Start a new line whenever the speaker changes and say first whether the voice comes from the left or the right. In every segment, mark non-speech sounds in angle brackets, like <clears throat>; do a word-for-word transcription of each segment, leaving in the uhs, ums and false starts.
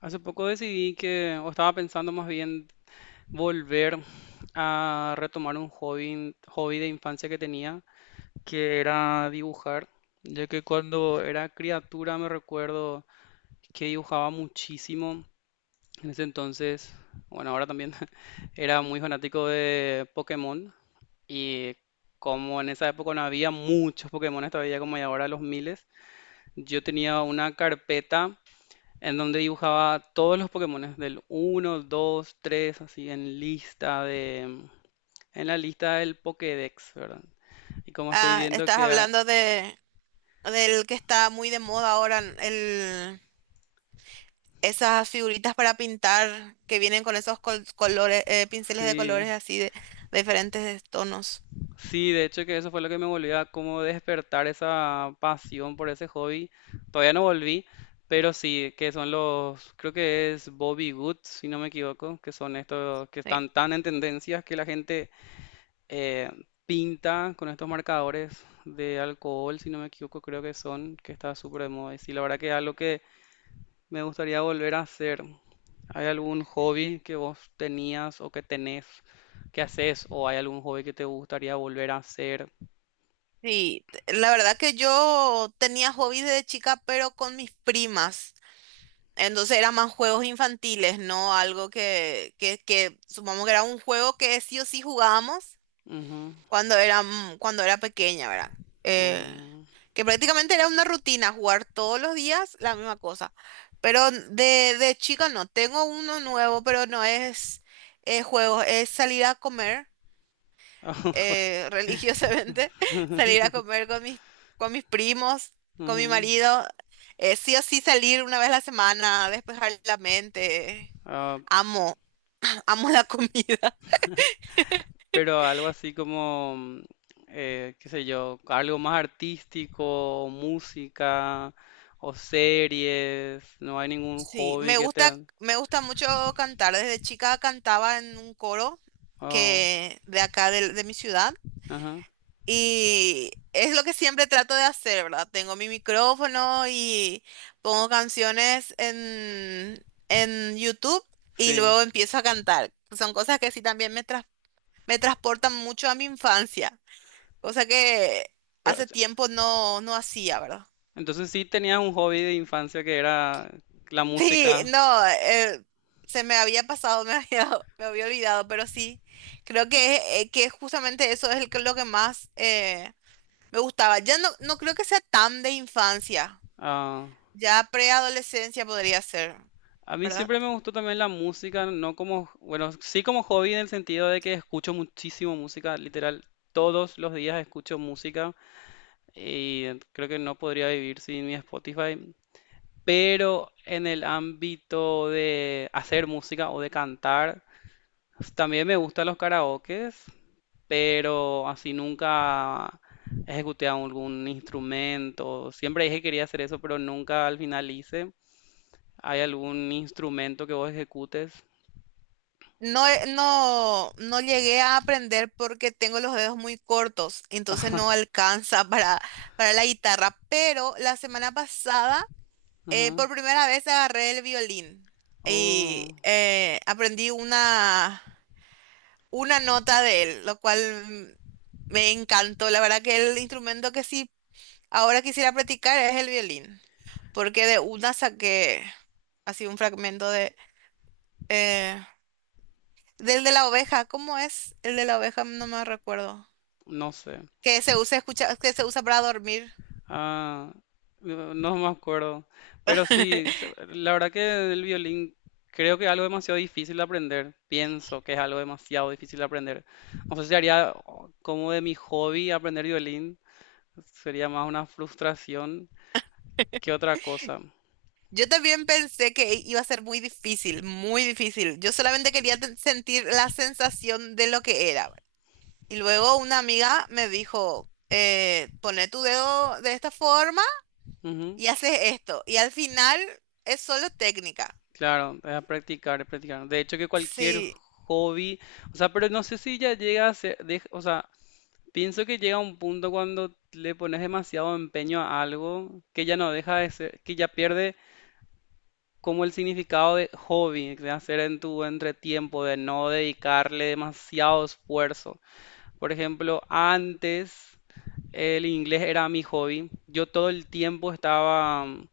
left: Hace poco decidí que, o estaba pensando más bien, volver a retomar un hobby, hobby de infancia que tenía, que era dibujar, ya que cuando era criatura me recuerdo que dibujaba muchísimo. En ese entonces, bueno, ahora también <laughs> era muy fanático de Pokémon y como en esa época no había muchos Pokémon todavía como hay ahora los miles, yo tenía una carpeta en donde dibujaba todos los Pokémones del uno dos tres así en lista de, en la lista del Pokédex, ¿verdad? Y como estoy
right: Ah,
left: viendo
right: estás
left: que hay-
right: hablando de del que está muy de moda ahora, el, esas figuritas para pintar que vienen con esos col- colores, eh, pinceles de colores
left: sí,
right: así de, de diferentes tonos.
left: sí, de hecho que eso fue lo que me volvió a como despertar esa pasión por ese hobby. Todavía no volví, pero sí, que son los, creo que es Bobby Goods, si no me equivoco, que son estos que
right: Sí.
left: están tan en tendencias que la gente eh, pinta con estos marcadores de alcohol, si no me equivoco, creo que son, que está súper de moda. Y sí, la verdad que es algo que me gustaría volver a hacer. ¿Hay algún hobby que vos tenías o que tenés que haces? ¿O hay algún hobby que te gustaría volver a hacer?
right: Sí, t- la verdad que yo tenía hobbies de chica, pero con mis primas. Entonces eran más juegos infantiles, ¿no? Algo que, que, que supongamos que era un juego que sí o sí jugábamos
left: Ujú.
right: cuando era, mm, cuando era pequeña, ¿verdad? Eh,
left: mm,
right: que prácticamente era una rutina jugar todos los días la misma cosa. Pero de, de chica no, tengo uno nuevo, pero no es eh, juegos, es salir a comer
left: <laughs> ah,
right: eh, <laughs> religiosamente, salir a comer con mis, con mis primos, con mi
left: ujú.
right: marido, eh, sí o sí salir una vez a la semana, despejar la mente.
left: Ah,
right: Amo, <clears throat> amo la comida.
left: pero algo así como, mm, eh, qué sé yo, algo más artístico, música o series, no hay ningún
right: Sí,
left: hobby
right: me
left: que
right: gusta,
left: te...
right: me gusta mucho cantar. Desde chica cantaba en un coro
left: Oh,
right: que de acá del- de, mi ciudad
left: ajá,
right: y es lo que siempre trato de hacer, ¿verdad? Tengo mi micrófono y pongo canciones en, en YouTube y
left: sí.
right: luego empiezo a cantar. Son cosas que sí también me, tras- me transportan mucho a mi infancia, cosa que
left: Pero, o
right: hace
left: sea,
right: tiempo no, no hacía, ¿verdad?
left: entonces sí tenías un hobby de infancia que era la
right: Sí,
left: música.
right: no, eh, se me había pasado, me había, <laughs> me había olvidado, pero sí, creo que, eh, que justamente eso es el que- lo que más eh, me gustaba. Ya no, no creo que sea tan de infancia,
left: Ah,
right: ya preadolescencia podría ser,
left: a mí
right: ¿verdad?
left: siempre me gustó también la música, no como, bueno, sí como hobby en el sentido de que escucho muchísimo música, literal, todos los días escucho música. Y creo que no podría vivir sin mi Spotify. Pero en el ámbito de hacer música o de cantar, también me gustan los karaokes, pero así nunca ejecuté algún instrumento. Siempre dije que quería hacer eso, pero nunca al final hice. ¿Hay algún instrumento que vos ejecutes?
right: No, eh, no, no llegué a aprender porque tengo los dedos muy cortos, entonces no
left: <laughs>
right: alcanza para, para la guitarra, pero la semana pasada... Eh,
left: Ajá.
right: por primera vez agarré el violín y
left: Oh,
right: eh, aprendí una, una nota de él, lo cual mm, me encantó. La verdad que el instrumento que sí ahora quisiera practicar es el violín, porque de una saqué así un fragmento de eh, del de la oveja. ¿Cómo es el de la oveja? No me recuerdo.
left: no sé.
right: Que se usa escucha, que se usa para dormir.
left: Ah, no no me acuerdo. Pero sí,
right: <laughs>
left: se- la verdad que el violín creo que es algo demasiado difícil de aprender. Pienso que es algo demasiado difícil de aprender. No sé si haría oh, como de mi hobby aprender violín. Sería más una frustración que otra cosa.
right: Yo también pensé que iba a ser muy difícil, muy difícil. Yo solamente quería ten- sentir la sensación de lo que era. Y luego una amiga me dijo, eh, poné tu dedo de esta forma
left: Ujú,
right: y haces esto. Y al final es solo técnica.
left: claro, es practicar, es practicar. De hecho que cualquier
right: Sí,
left: hobby, o sea, pero no sé si ya llega a ser, dej- o sea, pienso que llega un punto cuando le pones demasiado empeño a algo que ya no deja de ser, que ya pierde como el significado de hobby, de hacer en tu entretiempo, de no dedicarle demasiado esfuerzo. Por ejemplo, antes el inglés era mi hobby. Yo todo el tiempo estaba mm,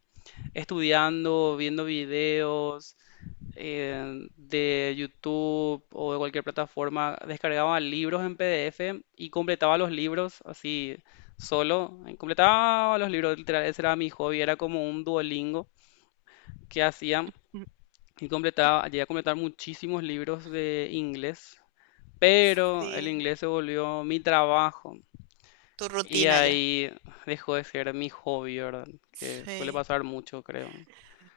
left: estudiando, viendo videos eh, de YouTube o de cualquier plataforma. Descargaba libros en PDF y completaba los libros así solo. eh, Completaba los libros, literal. Ese era mi hobby. Era como un Duolingo que hacía
right: mm,
left: y completaba, llegué a completar muchísimos libros de inglés. Pero el
right: sí.
left: inglés se volvió mi trabajo.
right: Tu
left: Y
right: rutina ya.
left: ahí dejó de ser mi hobby, ¿verdad? Que suele
right: Sí.
left: pasar mucho, creo.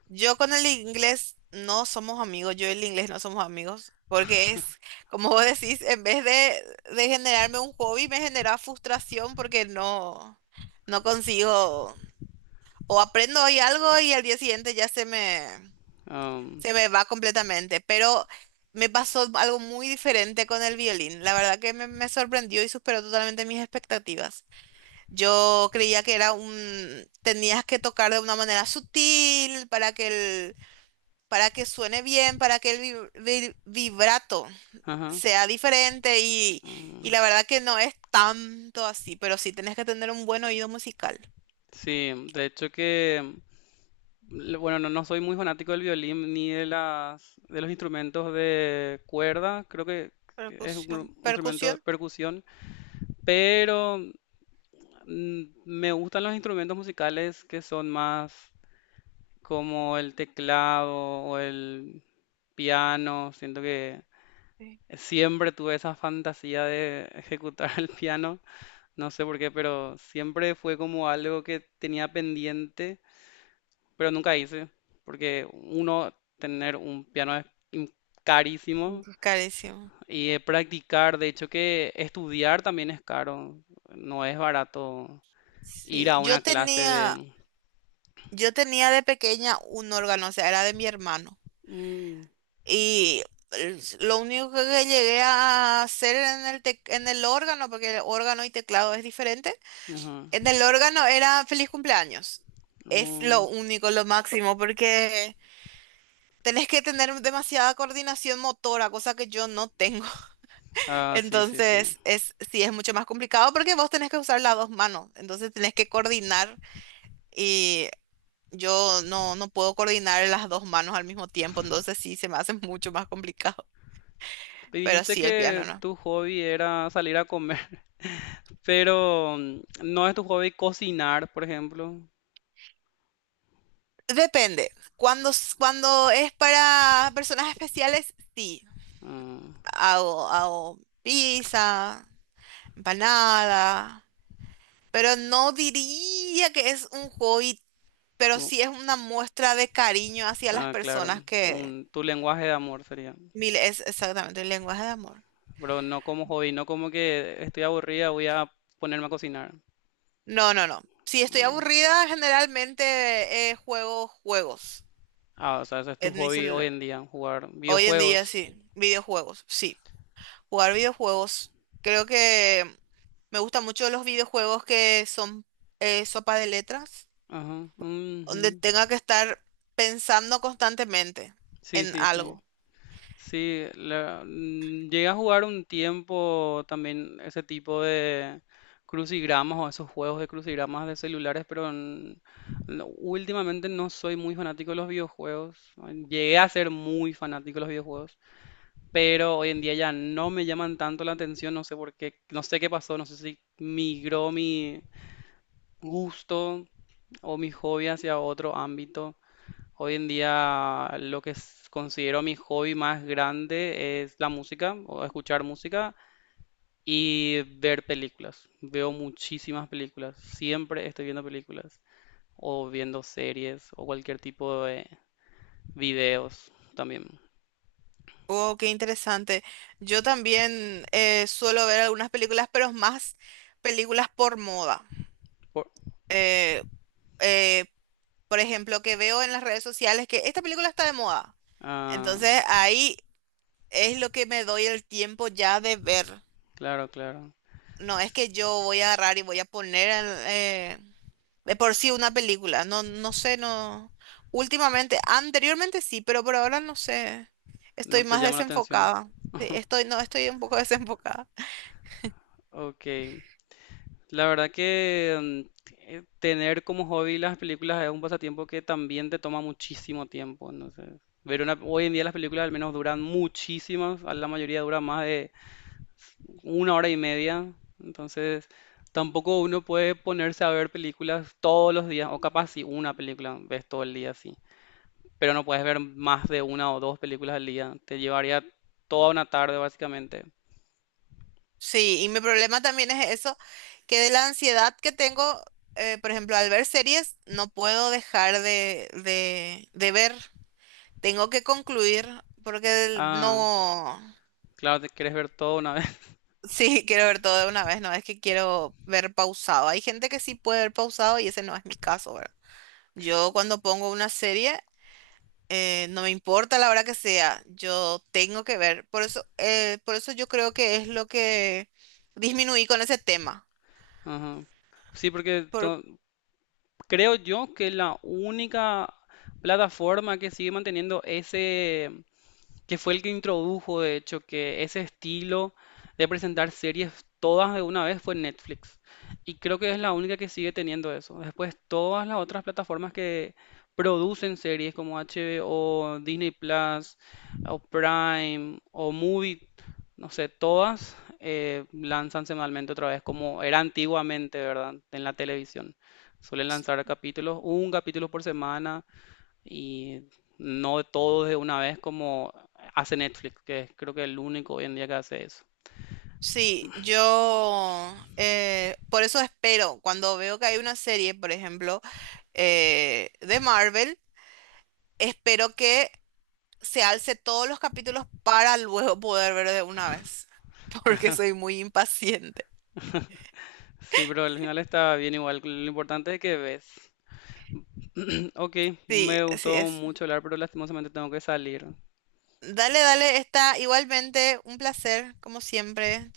right: Yo con el inglés no somos amigos, yo y el inglés no somos amigos, porque es, como vos decís, en vez de, de generarme un hobby, me genera frustración porque no, no consigo, o aprendo hoy algo y al día siguiente ya se me,
left: Am,
right: se me va completamente. Pero me pasó algo muy diferente con el violín. La verdad que me, me sorprendió y superó totalmente mis expectativas. Yo creía que era un, tenías que tocar de una manera sutil para que el para que suene bien, para que el vi- vi- vibrato
left: ajá.
right: sea diferente y,
left: mm,
right: y la verdad que no es tanto así, pero sí tenés que tener un buen oído musical.
left: sí, de hecho que, le- bueno, no, no soy muy fanático del violín ni de las, de los instrumentos de cuerda, creo que es un,
right: Percusión,
left: gru- un instrumento de
right: percusión,
left: percusión, pero mm, me gustan los instrumentos musicales que son más como el teclado o el piano, siento que... Siempre tuve esa fantasía de <laughs> ejecutar el piano, no sé por qué, pero siempre fue como algo que tenía pendiente, pero nunca hice, porque uno, tener un piano es im- carísimo
right: ujú. Carísimo.
left: y eh, practicar, de hecho que estudiar también es caro, no es barato ir
right: Sí,
left: a
right: yo
left: una clase
right: tenía,
left: de...
right: yo tenía de pequeña un órgano, o sea, era de mi hermano.
left: Mm,
right: Y el- lo único que llegué a hacer en el, tec- en el órgano, porque el órgano y teclado es diferente,
left: ajá,
right: en el órgano era feliz cumpleaños. Es lo
left: mm.
right: único, lo máximo, porque tenés que tener demasiada coordinación motora, cosa que yo no tengo. <laughs>
left: Ah, sí, sí, sí.
right: Entonces, es, sí, es mucho más complicado porque vos tenés que usar las dos manos. Entonces, tenés que coordinar y yo no, no puedo coordinar las dos manos al mismo tiempo. Entonces, sí, se me hace <laughs> mucho más complicado.
left: Y
right: Pero
left: dijiste
right: sí, el piano
left: que
right: no.
left: tu hobby era salir a comer. Pero, mm, ¿no es tu hobby cocinar, por ejemplo?
right: Depende. Cuando, s- cuando es para personas especiales, sí.
left: Ah,
right: Hago, hago pizza, para nada. Pero no diría que es un hobby, pero
left: como-
right: sí es una muestra de cariño hacia las
left: ah, claro,
right: personas que...
left: un, tu lenguaje de amor sería.
right: Mil es exactamente el lenguaje de amor.
left: Pero no como hobby, no como que estoy aburrida, voy a ponerme a cocinar.
right: No, no, no. Si estoy
left: Ah,
right: aburrida, generalmente eh, juego juegos
left: ah, o sea, ese es tu
right: en mi
left: hobby hoy
right: celular.
left: en día, jugar
right: Hoy en día
left: videojuegos.
right: sí, videojuegos, sí. Jugar videojuegos. Creo que me gustan mucho los videojuegos que son eh, sopa de letras,
left: Ajá,
right: donde
left: ujú.
right: tenga que estar pensando constantemente
left: Sí,
right: en
left: sí, sí.
right: algo.
left: Sí, la- mm, llegué a jugar un tiempo también ese tipo de crucigramas o esos juegos de crucigramas de celulares, pero n- no- últimamente no soy muy fanático de los videojuegos. Llegué a ser muy fanático de los videojuegos, pero hoy en día ya no me llaman tanto la atención, no sé por qué, no sé qué pasó, no sé si migró mi gusto o mi hobby hacia otro ámbito. Hoy en día lo que s- considero mi hobby más grande es la música, o escuchar música y ver películas. Veo muchísimas películas, siempre estoy viendo películas o viendo series o cualquier tipo de videos también.
right: Oh, qué interesante. Yo también eh, suelo ver algunas películas, pero más películas por moda.
left: Por-
right: Eh, eh, por ejemplo, que veo en las redes sociales que esta película está de moda.
left: Ah,
right: Entonces ahí es lo que me doy el tiempo ya de ver.
left: claro, claro.
right: No es que yo voy a agarrar y voy a poner en, eh, de por sí una película. No, no sé, no. Últimamente, anteriormente sí, pero por ahora no sé.
left: No
right: Estoy
left: te
right: más
left: llama la atención.
right: desenfocada. Sí, estoy, no, estoy un poco <laughs> desenfocada.
left: Ok. La verdad que mm, eh, tener como hobby las películas es un pasatiempo que también te toma muchísimo tiempo. Entonces, ver una, hoy en día las películas al menos duran muchísimas, a la mayoría dura más de una hora y media. Entonces, tampoco uno puede ponerse a ver películas todos los días, o capaz si una película ves todo el día, sí. Pero no puedes ver más de una o dos películas al día. Te llevaría toda una tarde, básicamente.
right: Sí, y mi problema también es eso, que de la ansiedad que tengo, eh, por ejemplo, al ver series, no puedo dejar de, de, de ver. Tengo que concluir porque
left: Ah,
right: no...
left: claro, te quieres ver todo una vez.
right: Sí, <laughs> quiero ver todo de una vez, no es que quiero ver pausado. Hay gente que sí puede ver pausado y ese no es mi caso, ¿verdad? Yo
left: <laughs>
right: cuando pongo una serie, eh, no me importa la hora que sea, yo tengo que ver. Por eso, eh, por eso yo creo que es lo que disminuí con ese tema.
left: Ajá. Sí, porque to- creo yo que la única plataforma que sigue manteniendo ese, que fue el que introdujo, de hecho, que ese estilo de presentar series todas de una vez fue Netflix. Y creo que es la única que sigue teniendo eso. Después, todas las otras plataformas que producen series como H B O, Disney Plus, o Prime, o Movie, no sé, todas eh, lanzan semanalmente otra vez, como era antiguamente, ¿verdad? En la televisión. Suelen lanzar capítulos, un capítulo por semana, y no todo de una vez como hace Netflix, que es creo que el único hoy en día que hace eso.
right: Sí, yo eh, por eso espero, cuando veo que hay una serie, por ejemplo, eh, de Marvel, espero que se alce todos los capítulos para luego poder ver de una vez, <laughs> porque soy muy impaciente.
left: Sí, pero al final está bien igual. Lo importante es que ves. <clears throat> Ok,
right: Sí,
left: me
right: así
left: gustó
right: es.
left: mucho hablar, pero lastimosamente tengo que salir.
right: Dale, dale, está igualmente un placer, como siempre.